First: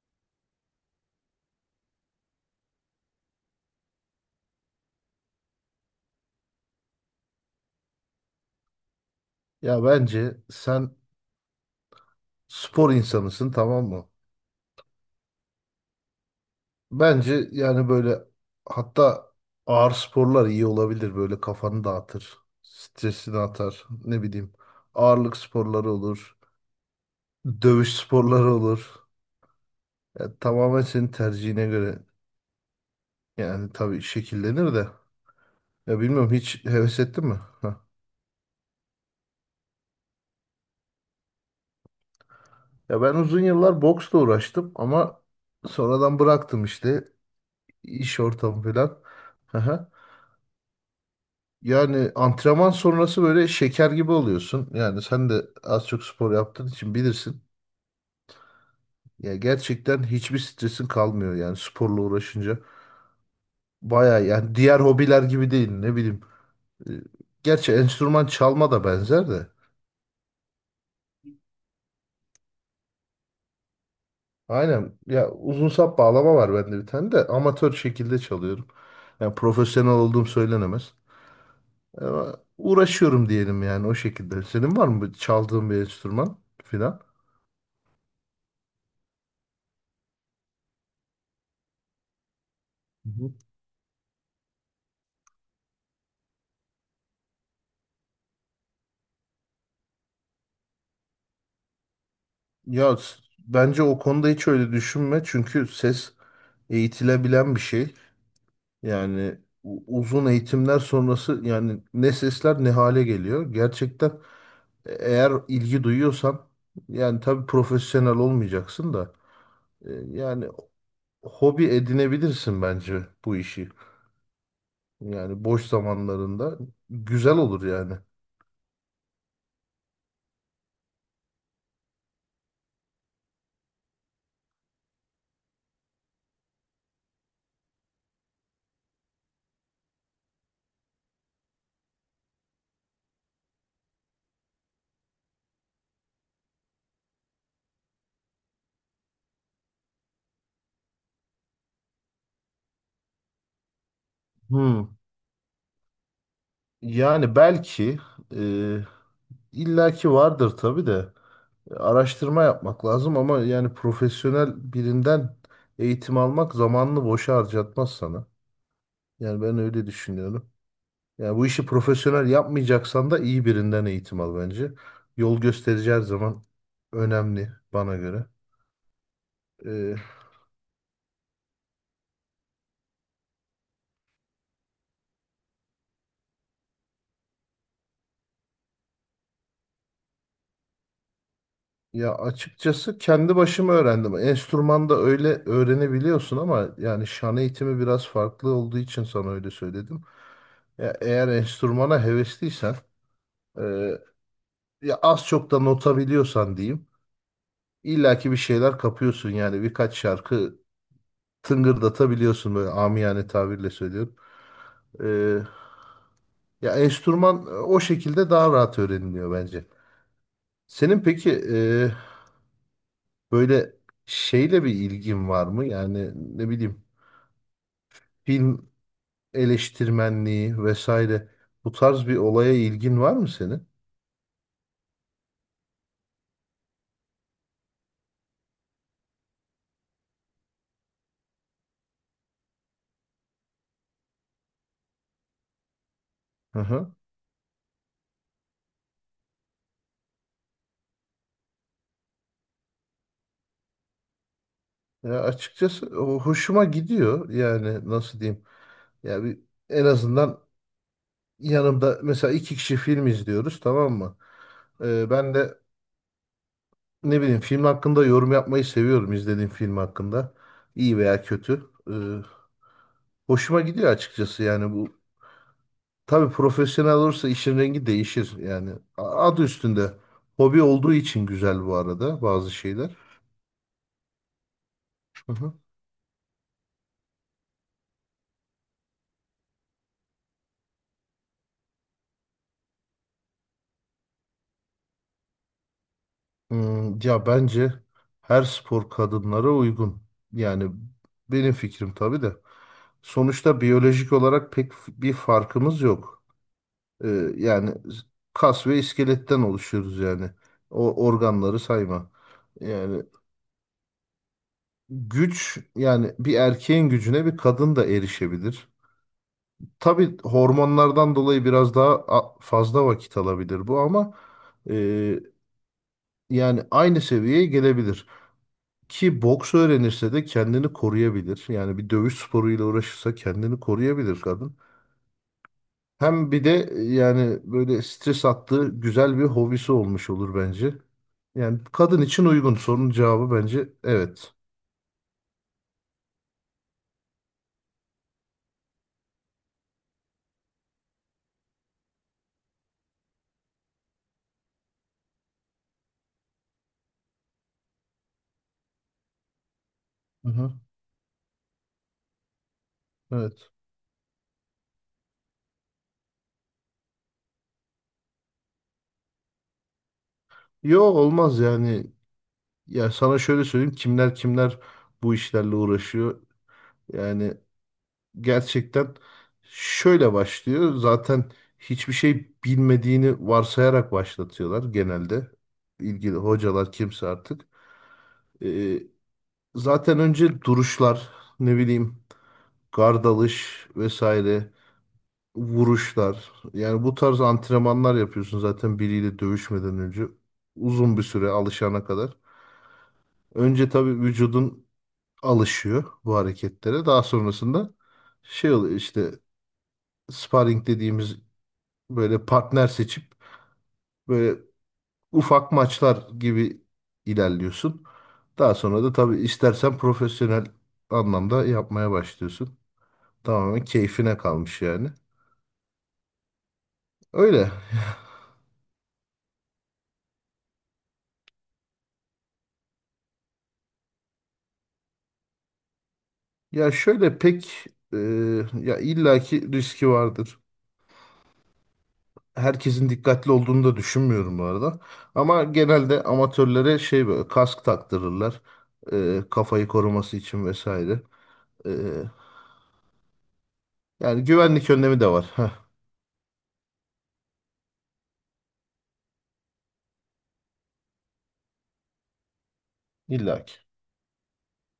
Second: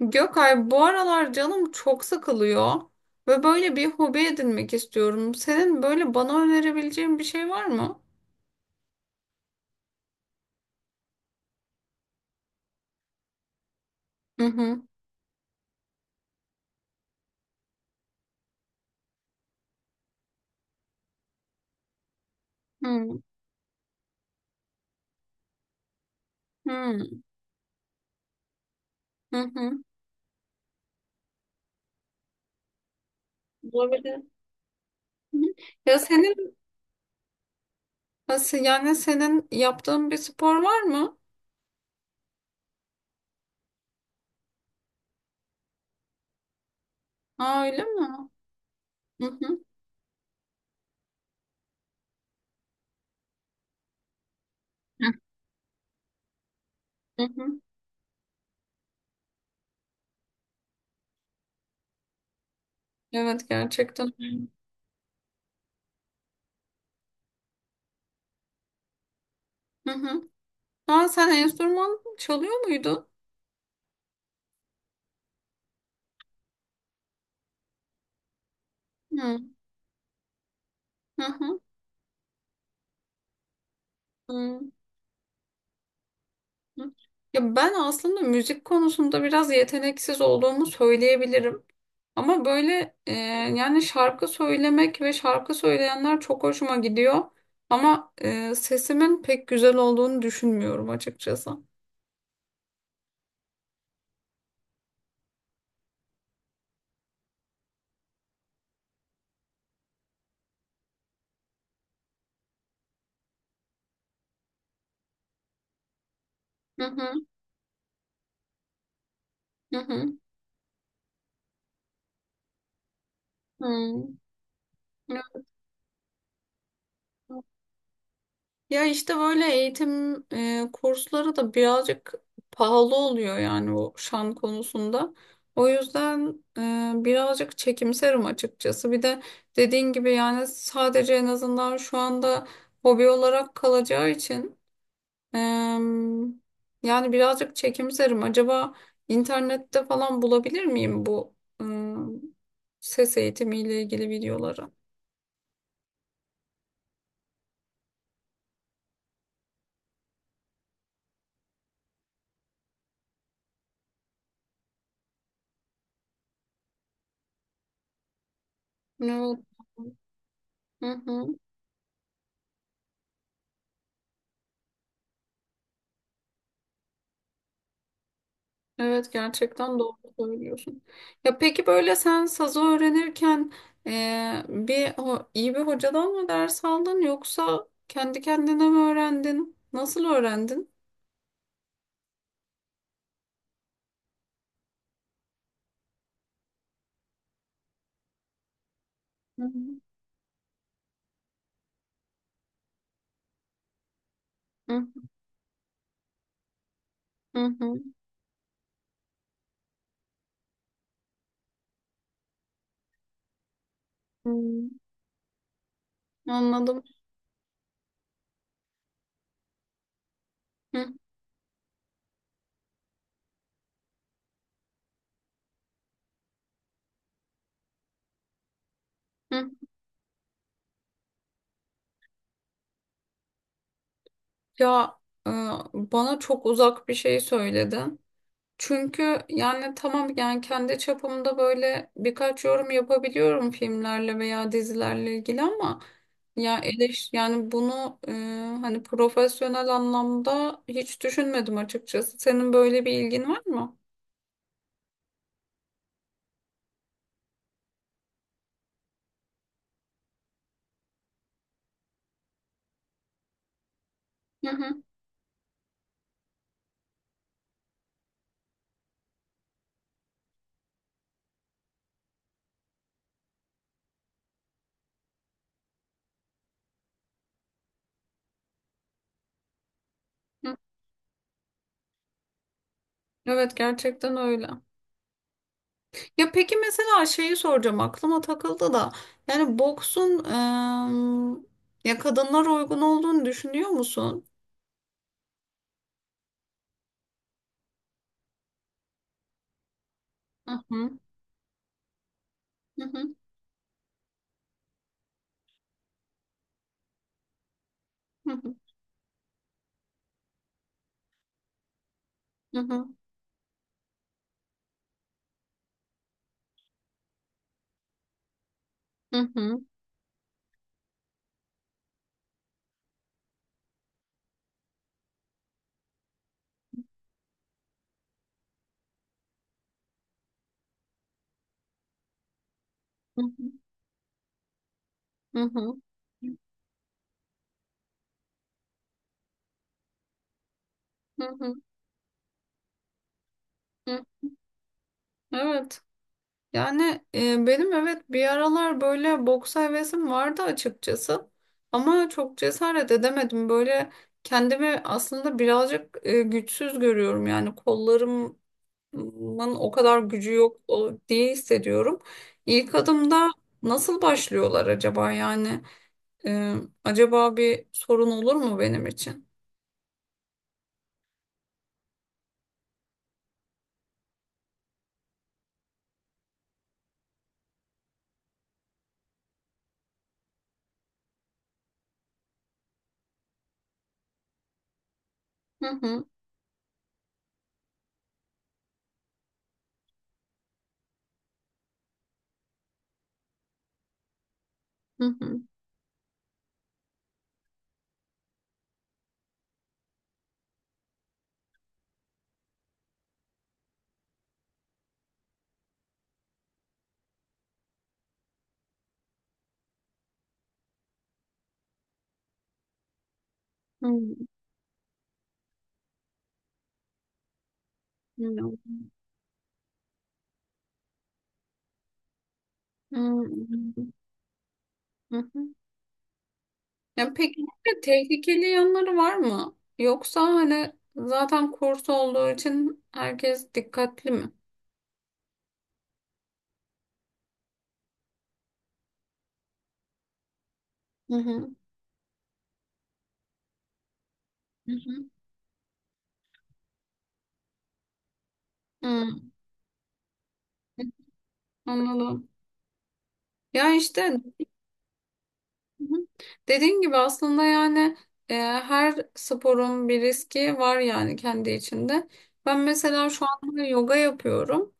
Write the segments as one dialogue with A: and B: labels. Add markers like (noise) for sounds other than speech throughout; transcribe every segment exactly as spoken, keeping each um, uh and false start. A: Gökay bu aralar canım çok sıkılıyor ve böyle bir hobi edinmek istiyorum. Senin böyle bana önerebileceğin bir şey var mı?
B: Ya bence sen spor insanısın, tamam mı?
A: Hı hı.
B: Bence yani böyle, hatta ağır sporlar iyi olabilir, böyle kafanı dağıtır,
A: Hı
B: stresini atar, ne bileyim, ağırlık sporları olur,
A: hı.
B: dövüş sporları olur.
A: Hı hı.
B: Ya tamamen senin tercihine göre yani, tabii
A: Olabilir. Hı
B: şekillenir de.
A: hı. Ya
B: Ya bilmiyorum,
A: senin
B: hiç heves ettin mi? Heh.
A: nasıl yani senin yaptığın bir spor var mı?
B: Ya ben uzun yıllar boksla uğraştım ama sonradan bıraktım işte,
A: Aa öyle mi?
B: iş ortamı falan.
A: Hı hı.
B: (laughs) Yani antrenman sonrası böyle şeker gibi oluyorsun. Yani sen de az çok spor yaptığın için
A: Hı
B: bilirsin.
A: hı.
B: Ya gerçekten hiçbir stresin kalmıyor yani sporla uğraşınca.
A: Evet gerçekten.
B: Baya yani, diğer hobiler gibi değil, ne bileyim. Ee, Gerçi enstrüman çalma da benzer de.
A: Hı hı. Aa sen enstrüman çalıyor muydun?
B: Aynen ya, uzun sap bağlama var bende bir tane de, amatör şekilde çalıyorum.
A: Hı
B: Yani
A: hı.
B: profesyonel olduğum söylenemez.
A: Hı.
B: Ama uğraşıyorum diyelim yani, o şekilde.
A: Hı.
B: Senin var mı çaldığın bir enstrüman
A: Hı.
B: filan?
A: Ya ben aslında müzik konusunda biraz yeteneksiz olduğumu söyleyebilirim. Ama böyle e, yani şarkı söylemek ve şarkı söyleyenler çok hoşuma gidiyor. Ama e, sesimin pek güzel olduğunu düşünmüyorum açıkçası.
B: Ya s- bence o konuda hiç öyle düşünme, çünkü ses eğitilebilen bir şey. Yani u- uzun eğitimler sonrası yani ne sesler ne hale geliyor. Gerçekten e- eğer ilgi duyuyorsan,
A: Hı
B: yani
A: hı
B: tabii profesyonel olmayacaksın da,
A: hı
B: e,
A: hı.
B: yani hobi edinebilirsin bence bu işi. Yani boş zamanlarında güzel
A: Hı.
B: olur yani.
A: Ya işte böyle eğitim e, kursları da birazcık pahalı oluyor yani o şan konusunda. O yüzden e, birazcık çekimserim açıkçası. Bir de dediğin gibi yani sadece en azından şu anda hobi olarak kalacağı için e, yani birazcık çekimserim. Acaba internette falan bulabilir miyim bu e, ses eğitimiyle ilgili videoları?
B: Hmm. Yani belki, e, illaki vardır tabii de. Araştırma yapmak lazım, ama yani profesyonel birinden eğitim almak zamanını boşa harcatmaz sana.
A: Evet.
B: Yani ben öyle düşünüyorum.
A: Hı hı.
B: Yani bu işi profesyonel yapmayacaksan da iyi birinden eğitim al bence. Yol gösterici her zaman önemli bana göre.
A: Evet gerçekten
B: Ee,
A: doğru söylüyorsun. Ya peki böyle sen sazı öğrenirken eee, bir ho- iyi bir hocadan mı ders aldın yoksa kendi kendine mi öğrendin? Nasıl öğrendin?
B: ya açıkçası kendi başıma öğrendim. Enstrümanda öyle öğrenebiliyorsun ama, yani şan eğitimi biraz farklı olduğu için sana
A: Hı
B: öyle söyledim. Ya eğer enstrümana hevesliysen, e,
A: hı.
B: ya az çok da nota biliyorsan diyeyim.
A: Hı hı.
B: İlla ki bir şeyler kapıyorsun yani, birkaç şarkı tıngırdatabiliyorsun, böyle amiyane tabirle söylüyorum.
A: Hı.
B: Ee, ya
A: Anladım.
B: enstrüman e, o şekilde daha rahat öğreniliyor bence.
A: Hı
B: Senin peki, e, böyle şeyle bir ilgin var mı? Yani ne bileyim, film
A: hı.
B: eleştirmenliği vesaire, bu tarz bir olaya ilgin var mı senin?
A: Ya e, bana çok uzak bir şey söyledin. Çünkü yani tamam yani kendi çapımda böyle birkaç yorum yapabiliyorum filmlerle veya dizilerle ilgili ama ya
B: Hı hı.
A: eleş yani bunu e, hani profesyonel anlamda hiç düşünmedim açıkçası. Senin böyle bir ilgin var mı?
B: Ya açıkçası o hoşuma gidiyor, yani nasıl diyeyim? Ya bir, en azından yanımda mesela iki kişi film izliyoruz, tamam mı?
A: Hı hı.
B: Ee, ben de ne bileyim, film hakkında yorum yapmayı seviyorum, izlediğim film hakkında. İyi veya kötü. Ee, hoşuma gidiyor açıkçası yani, bu. Tabii profesyonel olursa işin rengi değişir yani. A- Adı üstünde.
A: Hı.
B: Hobi olduğu için güzel bu arada bazı şeyler.
A: Evet gerçekten öyle.
B: Hı hı.
A: Ya peki mesela şeyi soracağım aklıma takıldı da yani boksun e, ya kadınlara uygun olduğunu düşünüyor musun?
B: Hmm, ya bence her spor kadınlara uygun.
A: Hı
B: Yani
A: hı.
B: benim fikrim tabii de.
A: Hı hı.
B: Sonuçta biyolojik olarak pek f- bir farkımız yok. Ee, yani
A: Hı hı.
B: kas ve iskeletten oluşuyoruz yani. O organları sayma.
A: Hı hı.
B: Yani güç, yani bir erkeğin gücüne bir kadın da erişebilir.
A: Hı hı.
B: Tabii hormonlardan dolayı biraz daha a- fazla vakit alabilir bu, ama e, yani aynı seviyeye gelebilir. Ki boks öğrenirse de kendini koruyabilir. Yani bir dövüş sporuyla uğraşırsa
A: Hı hı.
B: kendini koruyabilir kadın.
A: Hı hı.
B: Hem bir de yani böyle stres attığı güzel bir hobisi olmuş olur bence.
A: Hı hı.
B: Yani kadın için uygun sorunun cevabı bence
A: Hı.
B: evet.
A: Evet. Yani e, benim evet bir aralar böyle boks hevesim vardı açıkçası. Ama çok cesaret edemedim. Böyle kendimi aslında birazcık e, güçsüz görüyorum. Yani kollarımın o kadar gücü
B: Hı-hı.
A: yok o- diye hissediyorum. İlk adımda
B: Evet.
A: nasıl başlıyorlar acaba yani? E, Acaba bir sorun olur mu benim için?
B: Yo, olmaz yani. Ya sana şöyle söyleyeyim, kimler kimler bu işlerle uğraşıyor. Yani gerçekten şöyle başlıyor. Zaten hiçbir şey bilmediğini varsayarak başlatıyorlar genelde.
A: Hı hı.
B: İlgili hocalar kimse artık. Ee, zaten önce duruşlar, ne bileyim, gardalış vesaire,
A: Hı hı.
B: vuruşlar. Yani bu tarz antrenmanlar yapıyorsun zaten biriyle dövüşmeden önce. Uzun bir süre alışana kadar. Önce tabii vücudun alışıyor bu hareketlere. Daha sonrasında şey oluyor işte, sparring dediğimiz, böyle partner seçip
A: Hı hı.
B: böyle ufak maçlar gibi ilerliyorsun. Daha sonra da tabii istersen profesyonel anlamda yapmaya başlıyorsun.
A: Hı
B: Tamamen
A: hı.
B: keyfine kalmış yani.
A: Hı hı. Ya peki
B: Öyle.
A: bir de tehlikeli yanları var mı? Yoksa hani zaten kurs olduğu için herkes dikkatli mi?
B: Ya şöyle pek, e, ya illaki riski vardır.
A: Hı hı.
B: Herkesin dikkatli olduğunu da düşünmüyorum bu
A: Hı
B: arada.
A: hı.
B: Ama genelde amatörlere şey, böyle kask taktırırlar.
A: Hı.
B: E, kafayı koruması için vesaire. E,
A: Anladım. Ya işte
B: yani güvenlik önlemi de var. Heh,
A: hı hı, dediğin gibi aslında yani e, her sporun bir riski var yani kendi içinde. Ben mesela şu
B: illaki.
A: anda yoga yapıyorum.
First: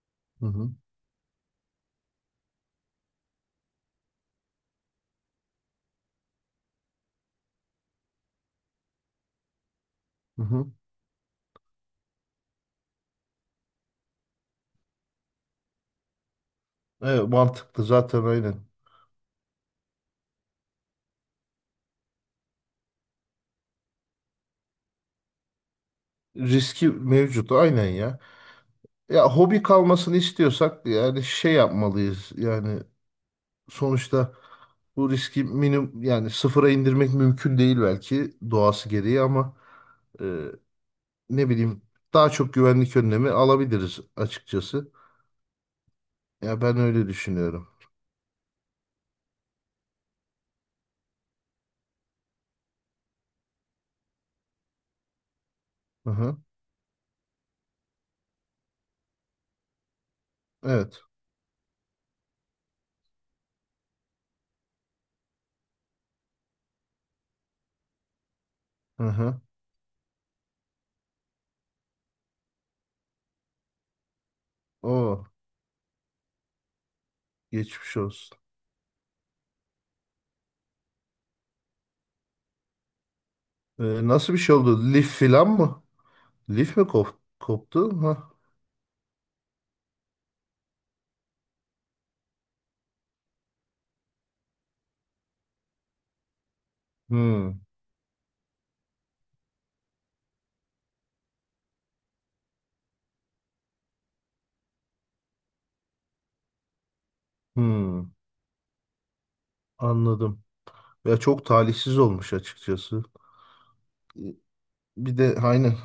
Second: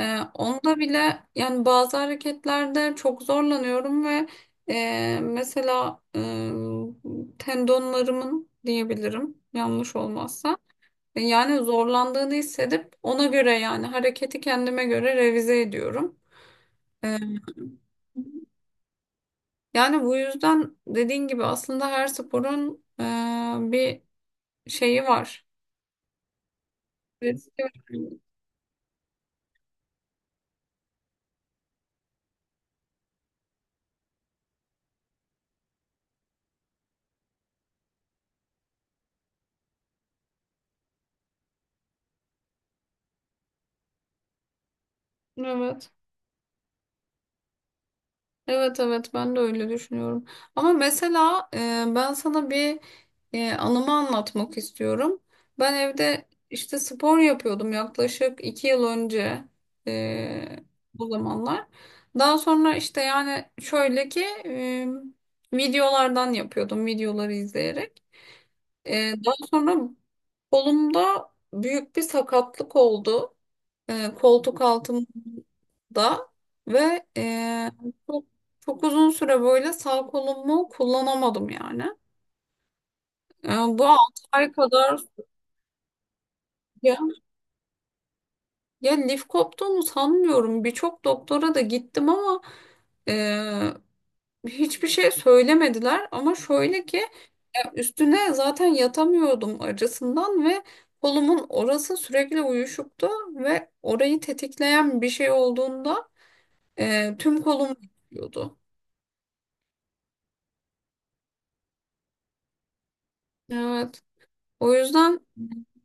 A: Ee,
B: Hı hı.
A: onda bile yani bazı hareketlerde çok zorlanıyorum ve e, mesela e, tendonlarımın diyebilirim yanlış
B: Hı
A: olmazsa
B: hı.
A: E, yani zorlandığını hissedip ona göre yani hareketi kendime göre revize ediyorum.
B: Evet, mantıklı zaten, aynen.
A: Yani bu yüzden dediğin gibi aslında her sporun e, bir şeyi var.
B: Riski mevcut
A: Riski var.
B: aynen ya. Ya hobi kalmasını istiyorsak yani şey yapmalıyız. Yani sonuçta bu riski minimum, yani sıfıra indirmek mümkün değil belki doğası gereği, ama e, ne bileyim, daha çok güvenlik önlemi alabiliriz açıkçası.
A: Evet.
B: Ya ben öyle düşünüyorum.
A: Evet, evet ben de öyle düşünüyorum. Ama mesela e, ben sana bir e, anımı anlatmak istiyorum. Ben
B: Hı
A: evde
B: hı.
A: işte spor yapıyordum yaklaşık iki yıl önce e,
B: Evet.
A: o zamanlar. Daha sonra işte yani şöyle ki e, videolardan yapıyordum videoları izleyerek.
B: Hı
A: E, daha
B: hı.
A: sonra kolumda büyük bir sakatlık oldu. E, koltuk altım
B: Oo,
A: da ve e,
B: geçmiş
A: çok,
B: olsun.
A: çok uzun süre böyle sağ kolumu kullanamadım yani. E,
B: E,
A: bu altı
B: nasıl bir
A: ay
B: şey oldu?
A: kadar
B: Lif filan mı? Lif mi
A: ya,
B: kop- koptu? Ha.
A: ya lif koptuğunu sanmıyorum. Birçok doktora da gittim ama e, hiçbir şey söylemediler. Ama şöyle ki
B: Hmm.
A: e, üstüne zaten yatamıyordum acısından ve kolumun orası sürekli uyuşuktu ve orayı tetikleyen bir şey olduğunda e, tüm kolum
B: Hmm.
A: uyuşuyordu.
B: Anladım. Ya çok talihsiz olmuş açıkçası.
A: Evet.
B: E,
A: O
B: Bir
A: yüzden
B: de aynen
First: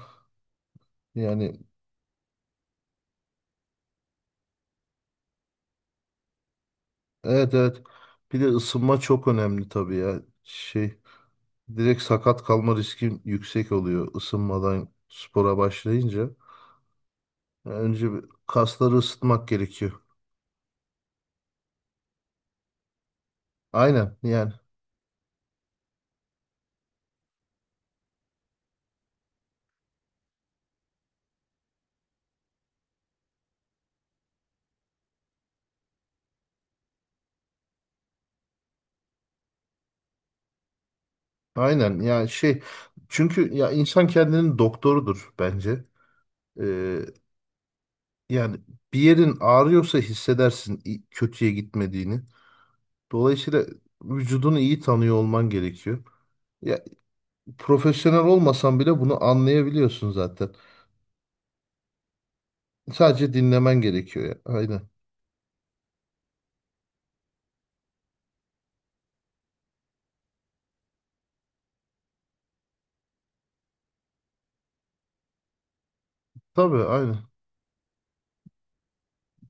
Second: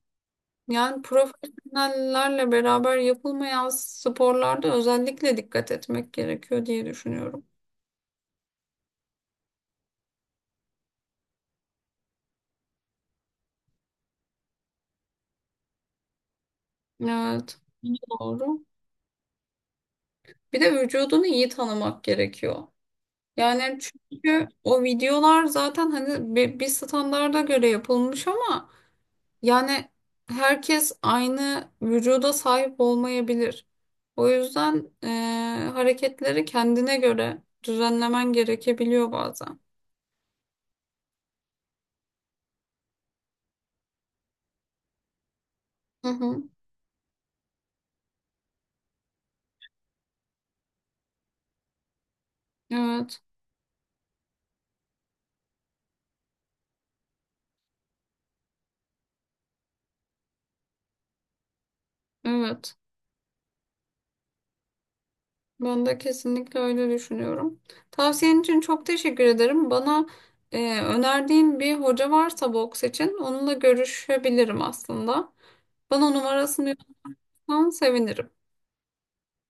A: yani
B: yani.
A: profesyonellerle beraber yapılmayan sporlarda özellikle dikkat etmek gerekiyor diye düşünüyorum.
B: Evet, evet. Bir de ısınma çok önemli tabii ya. Şey, direkt sakat kalma riskim yüksek oluyor ısınmadan spora başlayınca.
A: Evet,
B: Yani önce bir
A: doğru.
B: kasları ısıtmak gerekiyor.
A: Bir de vücudunu iyi tanımak gerekiyor. Yani
B: Aynen
A: çünkü
B: yani.
A: o videolar zaten hani bir, bir standarda göre yapılmış ama yani herkes aynı vücuda sahip olmayabilir. O yüzden eee, hareketleri kendine göre düzenlemen gerekebiliyor bazen.
B: Aynen yani şey, çünkü ya insan kendinin doktorudur bence.
A: Hı hı,
B: Ee, yani bir yerin ağrıyorsa hissedersin i- kötüye gitmediğini.
A: evet,
B: Dolayısıyla vücudunu iyi tanıyor olman gerekiyor. Ya profesyonel olmasan bile bunu anlayabiliyorsun zaten.
A: evet.
B: Sadece dinlemen gerekiyor ya. Aynen.
A: Ben de kesinlikle öyle düşünüyorum. Tavsiyen için çok teşekkür ederim. Bana e, önerdiğin bir hoca varsa boks için onunla görüşebilirim aslında. Bana numarasını
B: Tabii aynen.
A: yollarsan sevinirim.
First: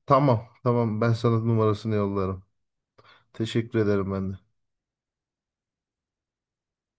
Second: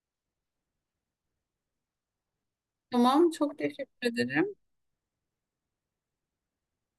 B: Tamam, tamam, ben sana numarasını yollarım.
A: Tamam, çok
B: Teşekkür
A: teşekkür
B: ederim ben de.
A: ederim.